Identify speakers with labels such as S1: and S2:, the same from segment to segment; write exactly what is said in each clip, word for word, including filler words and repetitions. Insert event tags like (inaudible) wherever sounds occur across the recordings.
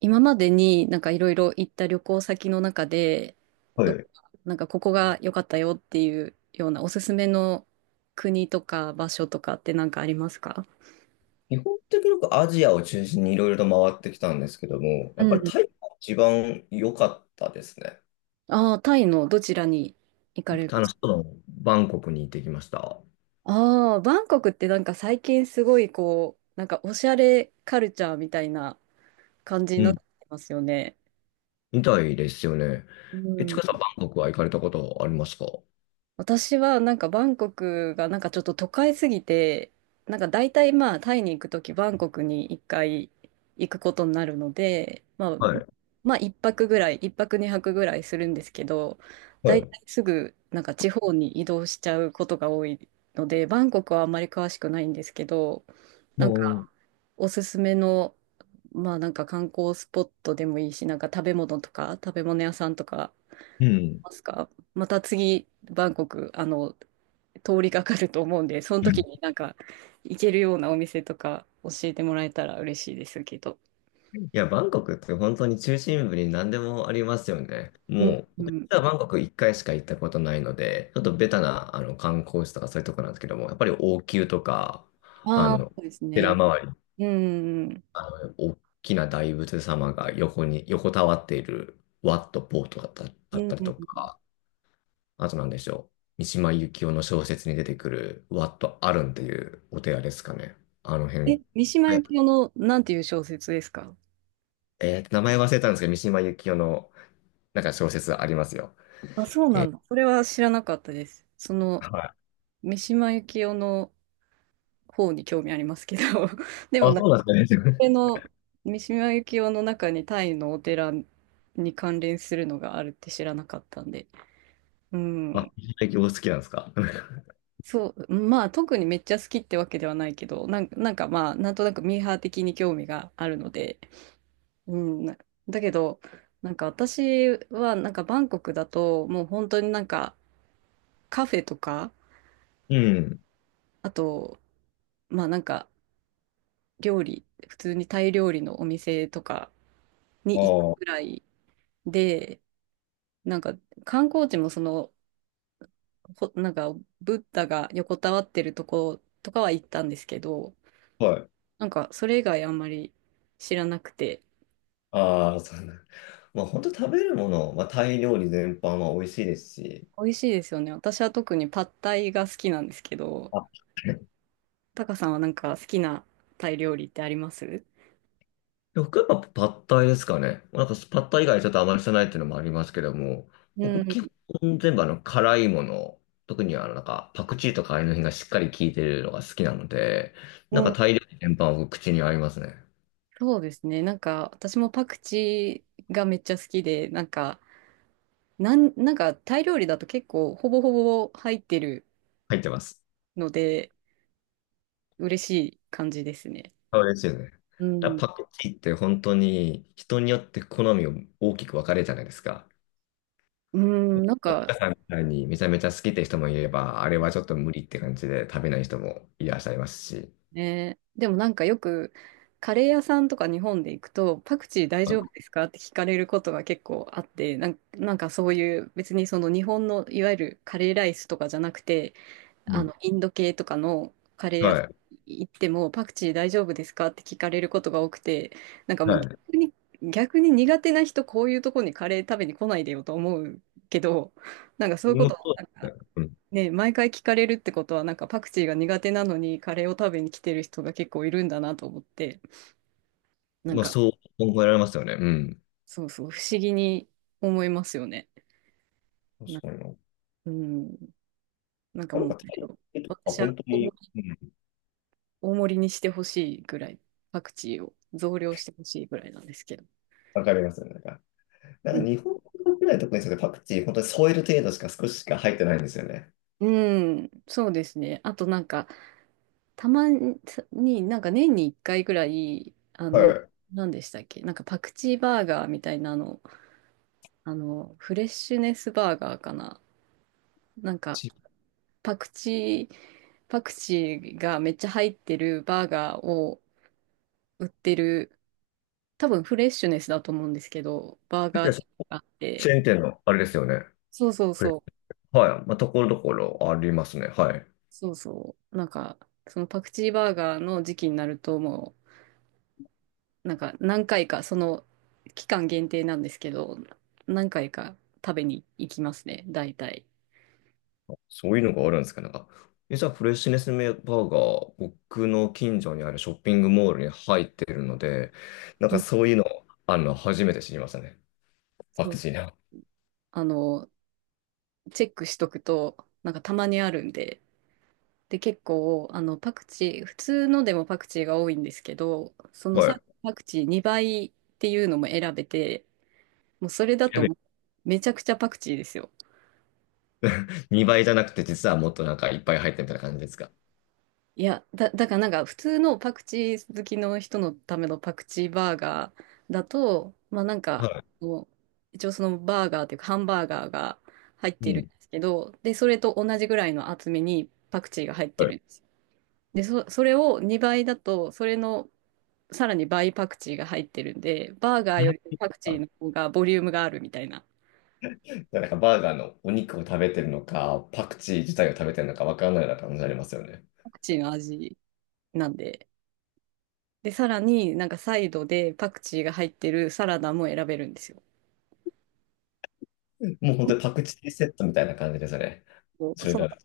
S1: 今までになんかいろいろ行った旅行先の中で、
S2: は
S1: ど
S2: い。
S1: こか、なんかここが良かったよっていうようなおすすめの国とか場所とかってなんかありますか？
S2: 基本的によくアジアを中心にいろいろと回ってきたんですけども、
S1: う
S2: やっぱり
S1: ん。
S2: タイが一番良かったですね。
S1: ああタイのどちらに行かれま
S2: 楽
S1: す？
S2: しそうなバンコクに行ってきました。
S1: ああバンコクってなんか最近すごいこう、なんかおしゃれカルチャーみたいな感じに
S2: う
S1: なっ
S2: ん。
S1: てますよね。
S2: みたいですよね。
S1: う
S2: え、ち
S1: ん。
S2: かさん、バンコクは行かれたことありますか？
S1: 私はなんかバンコクがなんかちょっと都会すぎて、なんか大体まあタイに行くときバンコクにいっかい行くことになるので、まあ、
S2: はい。
S1: まあ一泊ぐらい、いっぱくにはくぐらいするんですけど、
S2: は
S1: 大
S2: い。
S1: 体すぐなんか地方に移動しちゃうことが多いので、バンコクはあんまり詳しくないんですけど、なんか
S2: も
S1: おすすめの、まあなんか観光スポットでもいいし、なんか食べ物とか食べ物屋さんとか
S2: うん。
S1: ますか。また次、バンコク、あの、通りかかると思うんで、その時になんか、行けるようなお店とか教えてもらえたら嬉しいですけど。
S2: いや、バンコクって本当に中心部に何でもありますよね。
S1: う
S2: も
S1: ん、
S2: う、
S1: う
S2: 僕実
S1: ん。
S2: はバンコクいっかいしか行ったことないので、ちょっとベタなあの観光地とかそういうとこなんですけども、やっぱり王宮とか、あ
S1: ああ、
S2: の、
S1: そうです
S2: 寺
S1: ね。
S2: 周り、
S1: うん、うん、
S2: あの、大きな大仏様が横に、横たわっているワット・ポートだっただ
S1: う
S2: っ
S1: ん。
S2: たり
S1: うん。
S2: とか、あとなんでしょう、三島由紀夫の小説に出てくるワット・アルンっていうお寺ですかね。あの
S1: え、
S2: 辺。
S1: 三島
S2: は
S1: 由
S2: い、
S1: 紀夫の、なんていう小説ですか？
S2: えー名前忘れたんですけど、三島由紀夫のなんか小説ありますよ。
S1: あ、そうなん
S2: え、
S1: だ。それは知らなかったです。その、
S2: はい。
S1: 三島由紀夫の方に興味ありますけど、(laughs) でも
S2: あ、
S1: な
S2: そうなんですね。
S1: れの三島由紀夫の中にタイのお寺に関連するのがあるって知らなかったんで。う
S2: (laughs) あ、
S1: ん。
S2: 石焼きお好きなんですか。(laughs)
S1: そう、まあ特にめっちゃ好きってわけではないけど、なんか、なんかまあなんとなくミーハー的に興味があるので、うん。なだけど、なんか私はなんかバンコクだともう本当になんかカフェとか、
S2: うん。
S1: あと、まあなんか料理、普通にタイ料理のお店とかに行く
S2: あ
S1: く
S2: あ、
S1: らいで、なんか観光地もそのほ、なんか、ブッダが横たわってるとことかは行ったんですけど、
S2: はい。
S1: なんか、それ以外あんまり知らなくて、
S2: ああ、そうなん。(laughs) まあ、本当食べるもの、まあ、タイ料理全般は美味しいですし。
S1: 美味しいですよね。私は特にパッタイが好きなんですけど、
S2: あ、
S1: タカさんはなんか好きなタイ料理ってあります
S2: 僕はやっぱパッタイですかね。なんかパッタイ以外ちょっとあまりしてないっていうのもありますけども、
S1: う
S2: 僕
S1: ん。
S2: 基本全部あの辛いもの、特にあのなんかパクチーとかああいうの辺がしっかり効いてるのが好きなので、
S1: う
S2: なん
S1: ん、
S2: かタイ料理全般は僕口に合いますね。
S1: そうですね。なんか、私もパクチーがめっちゃ好きで、なんか、なん、なんか、タイ料理だと結構、ほぼほぼ入ってる
S2: 入ってます。
S1: ので、嬉しい感じですね。
S2: そうですよね。
S1: う
S2: だ
S1: ん。
S2: からパクチーって本当に人によって好みを大きく分かれるじゃないですか。
S1: うん、なんか、
S2: 岡さんみたいにめちゃめちゃ好きって人もいれば、あれはちょっと無理って感じで食べない人もいらっしゃいますし。
S1: ね。でもなんかよく、カレー屋さんとか日本で行くと、パクチー大丈夫
S2: あ
S1: ですかって聞かれることが結構あって、なん、なんかそういう別にその日本のいわゆるカレーライスとかじゃなくて、
S2: う
S1: あ
S2: ん、
S1: の、インド系とかのカレー屋さ
S2: は
S1: ん
S2: い。
S1: 行ってもパクチー大丈夫ですかって聞かれることが多くて、なんかもう
S2: は
S1: 逆に、逆に苦手な人こういうとこにカレー食べに来ないでよと思うけど、なんかそう
S2: い。
S1: いうこ
S2: もう
S1: と、
S2: そうですね。うん。
S1: ね、毎回聞かれるってことは、なんかパクチーが苦手なのにカレーを食べに来てる人が結構いるんだなと思って、なん
S2: まあ、
S1: か、
S2: そう思えられますよね。うん。
S1: そうそう、不思議に思いますよね。
S2: 確
S1: な、
S2: かにな。
S1: うん、なんか
S2: なん
S1: もう、
S2: かタイとか
S1: 私は
S2: 本当
S1: 大盛
S2: に、
S1: り、
S2: うん、
S1: 大盛りにしてほしいぐらい、パクチーを増量してほしいぐらいなんですけど。
S2: 分かりますよね。なんか、な
S1: う
S2: んか
S1: ん、
S2: 日本国内特にそれパクチー本当に添える程度しか少ししか入ってないんですよね。
S1: うん、そうですね。あとなんか、たまに、なんか年にいっかいぐらい、あ
S2: は
S1: の、
S2: い。
S1: 何でしたっけ、なんかパクチーバーガーみたいなの、あの、フレッシュネスバーガーかな。なんか、
S2: チ
S1: パクチー、パクチーがめっちゃ入ってるバーガーを売ってる、多分フレッシュネスだと思うんですけど、バーガーチェーンがあっ
S2: チ
S1: て、
S2: ェーン店のあれですよね。
S1: そうそう
S2: フレ
S1: そう、
S2: はい。まあ、ところどころありますね。はい。
S1: そうそう、なんか、そのパクチーバーガーの時期になると、もう、なんか何回か、その期間限定なんですけど、何回か食べに行きますね、大体。
S2: そういうのがあるんですか、なんか。え、じゃあ、フレッシュネスバーガー、僕の近所にあるショッピングモールに入ってるので、なん
S1: う
S2: か
S1: ん、
S2: そういうの、あるの、初めて知りましたね。パ
S1: そ
S2: ク
S1: う、
S2: チーな。
S1: あの、チェックしとくと、なんかたまにあるんで、で、結構、あの、パクチー、普通のでもパクチーが多いんですけど、その
S2: は
S1: さ、
S2: い。
S1: パクチーにばいっていうのも選べて、もうそれだ
S2: (laughs) や
S1: と
S2: べ
S1: もうめちゃくちゃパクチーですよ。
S2: にばいじゃなくて、実はもっとなんかいっぱい入ってるみたいな感じですか。
S1: いや、だ、だからなんか普通のパクチー好きの人のためのパクチーバーガーだと、まあなんか、
S2: は
S1: もう一応そのバーガーっていうかハンバーガーが入っ
S2: い。う
S1: てるん
S2: ん。
S1: ですけど、で、それと同じぐらいの厚みにパクチーが入っ
S2: は
S1: て
S2: い
S1: るんですよ。で、そ、それをにばいだと、それのさらに倍パクチーが入ってるんで、バーガーよりパクチ
S2: あ、
S1: ーの方がボリュームがあるみたいな、
S2: なんかバーガーのお肉を食べてるのか、パクチー自体を食べてるのかわからないような感じありますよね。
S1: パクチーの味なんで。で、さらになんかサイドでパクチーが入ってるサラダも選べるんですよ。
S2: もう本
S1: そ
S2: 当にパクチーセットみたいな感じですね。
S1: う、
S2: それ
S1: そ
S2: だ。
S1: う、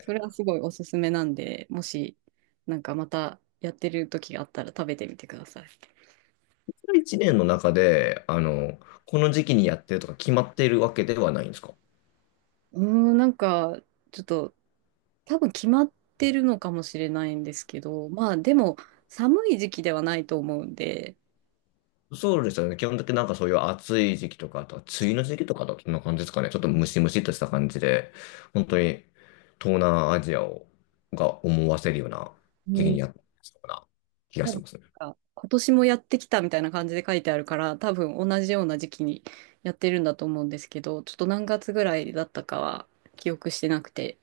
S1: それはすごいおすすめなんで、もしなんかまたやってる時があったら食べてみてください。
S2: いちねんの中で、あの、この時期にやってるとか決まっているわけではないんですか？
S1: うーん、なんかちょっと多分決まってるのかもしれないんですけど、まあでも寒い時期ではないと思うんで、
S2: そうですよね。基本的になんかそういう暑い時期とか、あとは梅雨の時期とかだとそんな感じですかね。ちょっとムシムシっとした感じで、本当に東南アジアをが思わせるような
S1: う
S2: 時期に
S1: ん。
S2: やってるような気が
S1: 多
S2: し
S1: 分
S2: ますね。
S1: なんか今年もやってきたみたいな感じで書いてあるから、多分同じような時期にやってるんだと思うんですけど、ちょっと何月ぐらいだったかは記憶してなくて。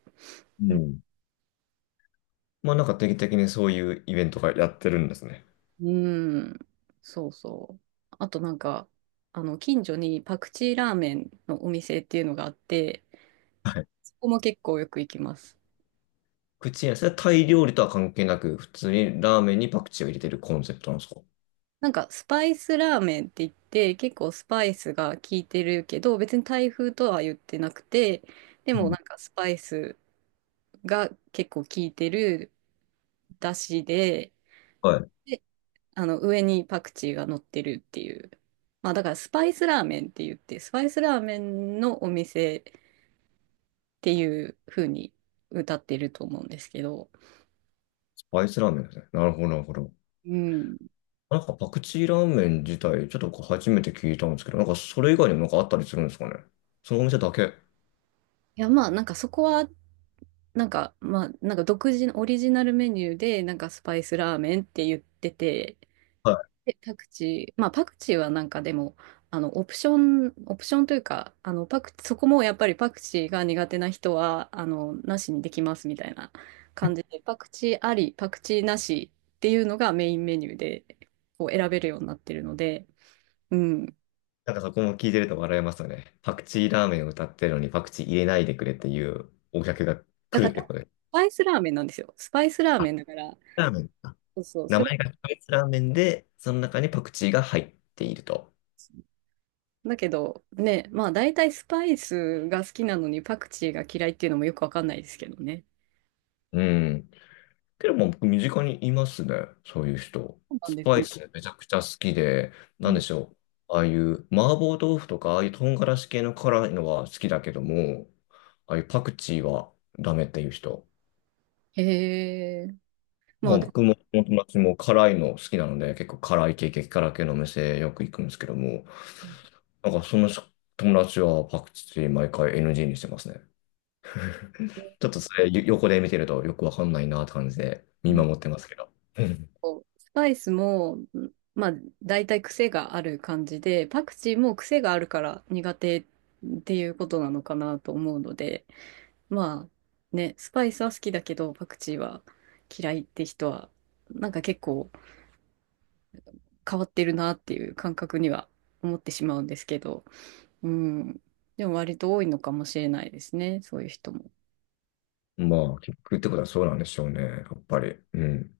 S2: う
S1: うん、
S2: ん。まあなんか定期的にそういうイベントがやってるんですね。
S1: うん、そうそう。あとなんか、あの、近所にパクチーラーメンのお店っていうのがあって、
S2: はい。
S1: そこも結構よく行きます。
S2: 口に、それはタイ料理とは関係なく、普通にラーメンにパクチーを入れてるコンセプトなんですか？
S1: なんかスパイスラーメンって言って、結構スパイスが効いてるけど、別に台風とは言ってなくて、で
S2: う
S1: も
S2: ん
S1: なんかスパイスが結構効いてる、だしで、で、あの、上にパクチーが乗ってるっていう。まあ、だからスパイスラーメンって言って、スパイスラーメンのお店っていう風に歌ってると思うんですけど、
S2: アイスラーメンですね。なるほど、なるほど。
S1: うん。い
S2: なんかパクチーラーメン自体、ちょっとこう初めて聞いたんですけど、なんかそれ以外にもなんかあったりするんですかね。そのお店だけ。
S1: や、まあ、なんかそこは、なんか、まあ、なんか独自のオリジナルメニューで、なんかスパイスラーメンって言ってて、
S2: はい。
S1: で、パクチー、まあパクチーはなんかでも、あの、オプション、オプションというか、あの、パク、そこもやっぱりパクチーが苦手な人は、あの、なしにできますみたいな感じで、パクチーあり、パクチーなしっていうのがメインメニューで、こう選べるようになってるので、うん。
S2: なんかそこも聞いてると笑えますよね。パクチーラーメンを歌ってるのにパクチー入れないでくれっていうお客が
S1: だ
S2: 来
S1: か
S2: る
S1: ら、
S2: ってことです。
S1: スパイスラーメンなんですよ。スパイスラー
S2: あ、
S1: メンだから、
S2: ラーメンか。
S1: そうそう、
S2: 名
S1: それ、
S2: 前がスパイスラーメンで、その中にパクチーが入っていると。
S1: だけど、ね、まあ大体スパイスが好きなのにパクチーが嫌いっていうのもよくわかんないですけどね。
S2: うん。けども僕身近にいますね、そういう人。
S1: そうなん
S2: ス
S1: です
S2: パイ
S1: ね。
S2: スめちゃくちゃ好きで、なんでしょう。ああいう麻婆豆腐とか、ああいう唐辛子系の辛いのは好きだけども、ああいうパクチーはダメっていう人。
S1: へえ。ま
S2: ま
S1: あ
S2: あ
S1: でも、
S2: 僕も友達も辛いの好きなので、結構辛い系、激辛系のお店よく行くんですけども、なんかその友達はパクチー毎回 エヌジー にしてますね。ちょっとそれよ横で見てるとよくわかんないなって感じで
S1: う
S2: 見
S1: ん
S2: 守ってますけど。(laughs)
S1: とスパイスも、うん、まあ大体癖がある感じで、パクチーも癖があるから苦手っていうことなのかなと思うので、まあね、スパイスは好きだけど、パクチーは嫌いって人は、なんか結構変わってるなっていう感覚には思ってしまうんですけど、うん。でも割と多いのかもしれないですね、そういう人も。
S2: まあ、結局ってことはそうなんでしょうね。やっぱり。うん。